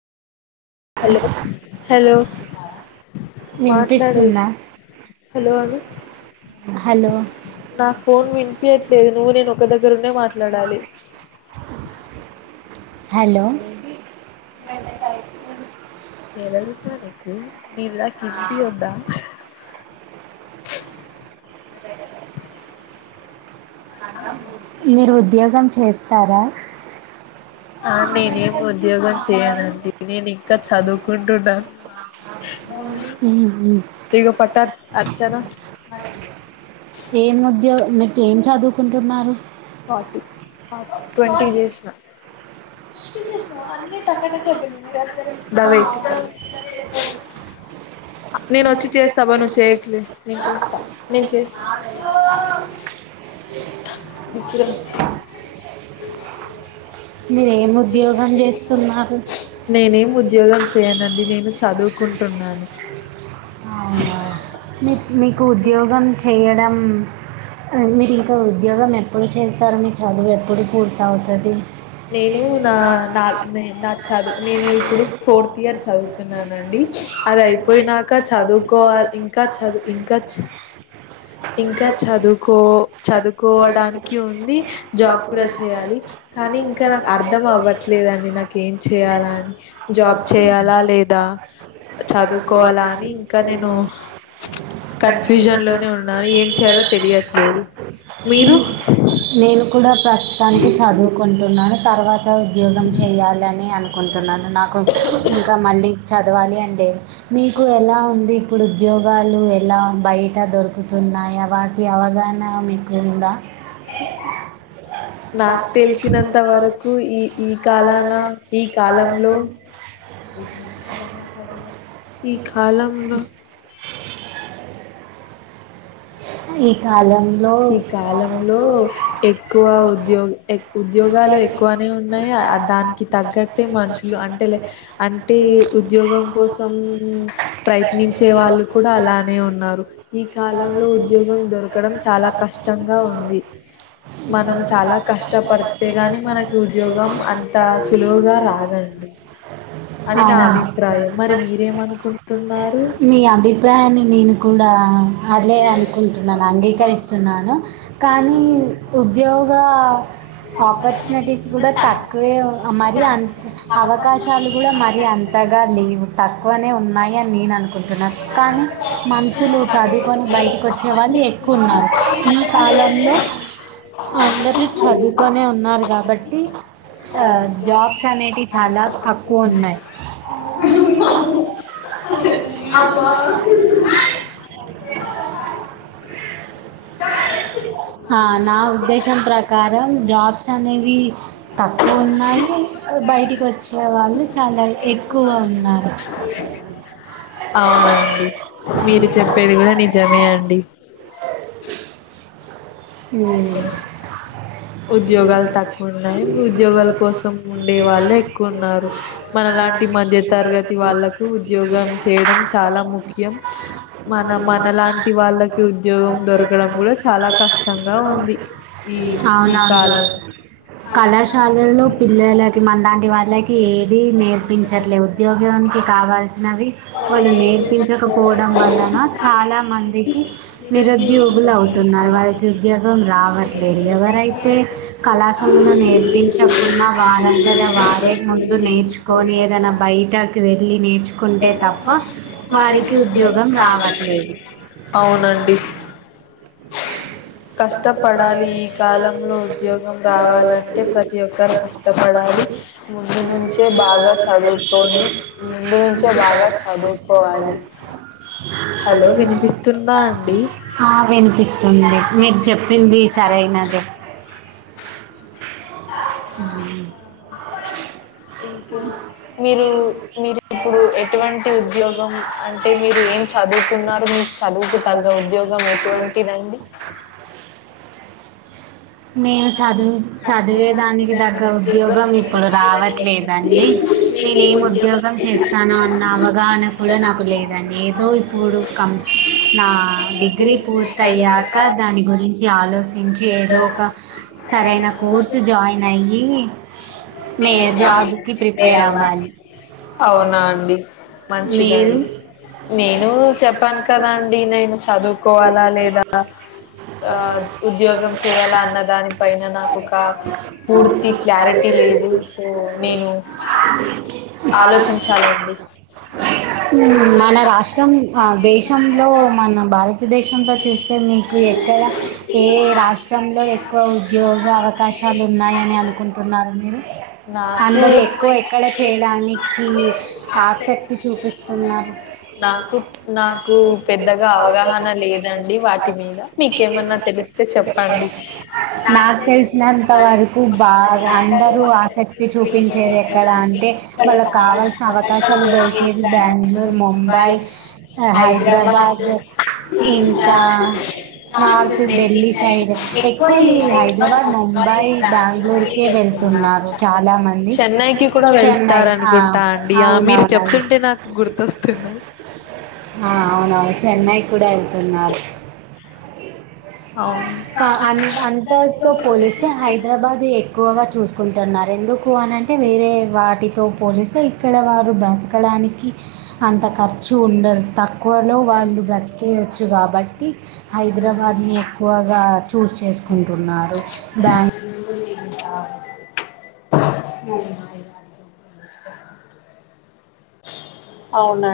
Hello hello మాట్లాడ వినిపిస్తుందా hello అను hello నా ఫోన్ వినిపయట్లేదు నువ్వు నేను ఒక దగ్గర ఉండే మాట్ లడాలి [inaudible] హలో వెదగు ప కకి నివలా కితి ఉ అ మీరు ఉద్యోగం చేస్తారా ఆ నేనేమి ఉద్యోగం చేయనండి నేను ఇంకా చదువుకుంటున్నాను మ్మ్. ఇగ పట్టార్ అర్చనా ఏం ఉద్యోగ మీకు ఏం చదువుకుంటున్నారు ఫార్టీ ట్వంటీ చేసిన దా వెయిట్ నేను వచ్చి చేస్తా అవ్వ నువ్వు చేస్తాను చేయకులే నేను చేస్తా [unintelligible] ఇప్పు మీరు ఏం ఉద్యోగం చేస్తున్నారు నేను ఉద్యోగం చేయనడి నేను చదువుకుంటున్నాను అవును మీ మీకు ఉద్యోగం చేయడం మీరు ఇంకా ఉద్యోగం ఎప్పుడు చేస్తారు మీ చదువు ఎప్పుడు పూర్తి అవుతుంది నేను నా నా నా చదువు నేను ఇప్పుడు ఫోర్త్ ఇయర్ చదువుతున్నానండి అద అయిపోయినాక చదువుకోవాలి ఇంకా చదువు ఇంకా ఇంకా చదువుకో చదువుకోవడానికి ఉంది జాబ్ కూడా చేయాలి కానీ ఇంకా నాకు అర్ధం అవ్వట్లేదండి నాకు ఏం చెయాలా అని జాబ్ చేయాలా లేదా చదువుకోవాలా అని ఇంకా నేను కన్ఫ్యూజన్ లోనే ఉ ని ఏం చేయాలో తెలియట్లేదు మీరు నేను కూడా ప్రస్తుతానికి చదువుకుంటున్నాను తర్వాత ఇకా ఉద్యోగం చేయాలని అనుకుంటున్నాను నాకు ఇంకా మళ్ళీ చదవాలి అ అడి మీకు ఎలా ఉ ఇప్పుడు ఉద్యోగాలు ఎలా బయట దొరుకుతున్నాయా వాటి అవగాహన మీకుందా నాకు తెలిసినంత వరకు ఈ ఈ కాలాల ఈ కాలంలో ఈ కాలంలో అ ఈ కాలంలో ఎక్కువ ఉద్యోగ ఉద్యోగ ఉలు ఎక్కువనే ఉన్నాయి దానికి తగ్గట్ే మనుషులు అంటే అంటే ఉద్యో కోసం ప్రయత్ నించే వాళ్ళు కూడా అలానే ఉన్నారు ఈ కాలంలో ఉద్యోగం దొరకడం చాలా కష్టంగా ఉంది మనం చాలా కష్టపడితే గాని మనకి ఉద్యోగం అంత సులువుగా రాద అని నా అవును అభిప్రాయం మరి మీరేమనుకుంటు నీ అభిప్రాయాన్ని నేను కూడా అలే అనుకుంటు నన్ను అంగీకరిస్తున్నాను కానీ ఉద్యోగ ఆపర్చునిటీస్ కూడా తక్కువే మరి అంత అవకాశాలు కూడా మరి అంత [unintelligible] తక్కువనే ఉన్నాయిని నేను అనుకుంటున్నా కానీ మనుసులు చదువుకొని బయటకి వచ్చి వాళ్ళు ఎక్కువ ఉన్నారు ఈ కాలంలో అందరూ చదువుకొనే ఉన్నారు కాబట్టి జాబ్స్ అనేవి చాలా తక్కువ ఉన్నాయి ఆ నా ఉద్దేశం ప్రకారం జాబ్స్ అనేవి తక్కువ ఉన్నాయి బయటికి వచ్చే వాళ్ళు చాలా ఎక్కువ ఉన్నారు అవునండి మీరు చెప్పేది కూడా నిజమే అండి ఉద్యోగాలు తక్కువ ఉన్నాయి ఉద్యోగాల కోసం ఉండే వాళ్ళు ఎక్కువ ఉన్నారు మనలాంటి మధ్య తరగతి వాళ్ళలకు ఉద్యోగం చేయడం చాలా ముఖ్యం మన మనలాంటి ఉమ్. వాళ్ళకి ఉద్యోగం దొరకడం కూడా చాలా కష్టం అవున కాలం కళాశాలలో పిల్లలకి మనలాంటి వాళ్ళకి ఏది నేర్పించట్లేదు ఉద్యోగం కావాల్సినవి వాళ్ళు నేర్పించకపోవడం వలన చాలా మందికి నిరుద్యోగులు అవుతున్నారు వారి ని ఉద్యోగం రావట్లేదు ఎవరైతే కళాశలు నేర్పించకుండా వార అదనా వారే ముందు నేర్చుకొని ఏదైనా బయటకి వెళ్ళి నేర్చుకుంటే తప్ప వారికి ఉద్యోగం రావట్లేదు అవునండి కష్టపడాలి ఈ కాలంలో ఉద్యోగం బ [unintelligible] రావాలంటే ప్రతి ఒక్కరు కష్టపడ [unintelligible] కష్టపడాలి ముందు నుంచే బాగా భాగ చదువుకొని ముందు నుంచే బాగా చెస్యుకోవాలి చదువుకోవాలి హలో వినిపిస్తుందా అండి ఆ వినిపిస్తుంది ఆండి మీరు చెప్పింది సరినేధేన అ [unintelligible] ఇంకే మీరు మీరు ఇప్పుడు ఎటువంటి ఉద్యోగం అంటే మీరు ఏం చదువుతున్నారు మీకు చదువుకు తగ్గ ఉద్యోగం ఎటువంటిదండి నేను చదువు చదివేదానికి తగ్గ ఉద్యోగం ఇప్పుడు రావట్లేదండి నేనే ఏం ఉద్యోగం చేస్తాన అన్న అవగాహన కూడా నాకు లేదండి ఏదో ఇప్పుడు కం నా డిగ్రీ పూర్త అయ్యాక దాని గురించి ఆలోచించి ఏదో ఒక సరైన కోర్సు జాయిన్ అయ్యి నే జాబ్కి ప్రిపేర్ అవ్వాలి [unintelligible] అవునా అండి మంచిదడి మీరు నేను చెప్పాను కదా అండి నేను చదువుకోవాలా లేదా ఆ ఉద్యోగం చేయాల అన్నదానికి చ [unintelligible] క్లారిటీ లేదు సో నేను ఆలోచించాలండి అలోచిన్‌చండి మన రాష్ట్రం దేశంలో మన భారతదేశంలో చూస్తే మీ ఎక్కడ ఏ రాష్ట్రంలో ఎక్కువ ఉద్యోగ అవకాశాలు ఉన్నాయని అనుకుంటున్నారు మీరు నాకు అందరుూ ఎక్కువ ఎక్కడ చేయడానికి ఆసక్తి చూపిస్తున్నారు నాకు నాకు అ పెద్దగా అవగాహన లేదండి వాటి మీద [unintelligible] మీకేమన్నా [unintelligible] తెలిస్తే చెప్పండి నాకు తెలిసినంత వరకు బాగా అందరూ ఆసక్తి చూపించేది ఎక్కడ అంటే వాళ్ళ కావాల్సిన అవకాశాలు దొరికేవి బెంగళూరు ముంబై హైదరాబాద్ బాద్ ఇంకా నార్త్ ఢిల్లీ సైడ్ ఎక్కువ హైదరాబాద్ ముంబై బెంగళూరుక వెళ్తున్నారు చాలా మంది చె చెన్నైకి కూడా చెన్నై కైనా వెళ్తారనుకుంటా అండి ఆ మీరు అవునవున చెప్తుంటే నాకు గుర్తొస్తున్నది ఆ అవునవు చెన్నైకి కూడా వెళ్తున్నారు అవును కా అ అంతతో పోలిస్తే హైదరాబాద్ ఎక్కువగా చూసుకుంటున్నారు ఎందుకు అనింటే వేరే వాటితో పోలిస్తే ఇక్కడ వారు బ్రతకడానికి అ అంత ఖర్చు ఉండదు తక్కువలో వాళ్ళు బ్రతికేయచ్చు కాబట్టి హైదరాబాద్ ఎక్కువగా చూస్ చేసుకుంటున్నారు బ్యా [unintelligible] అవునా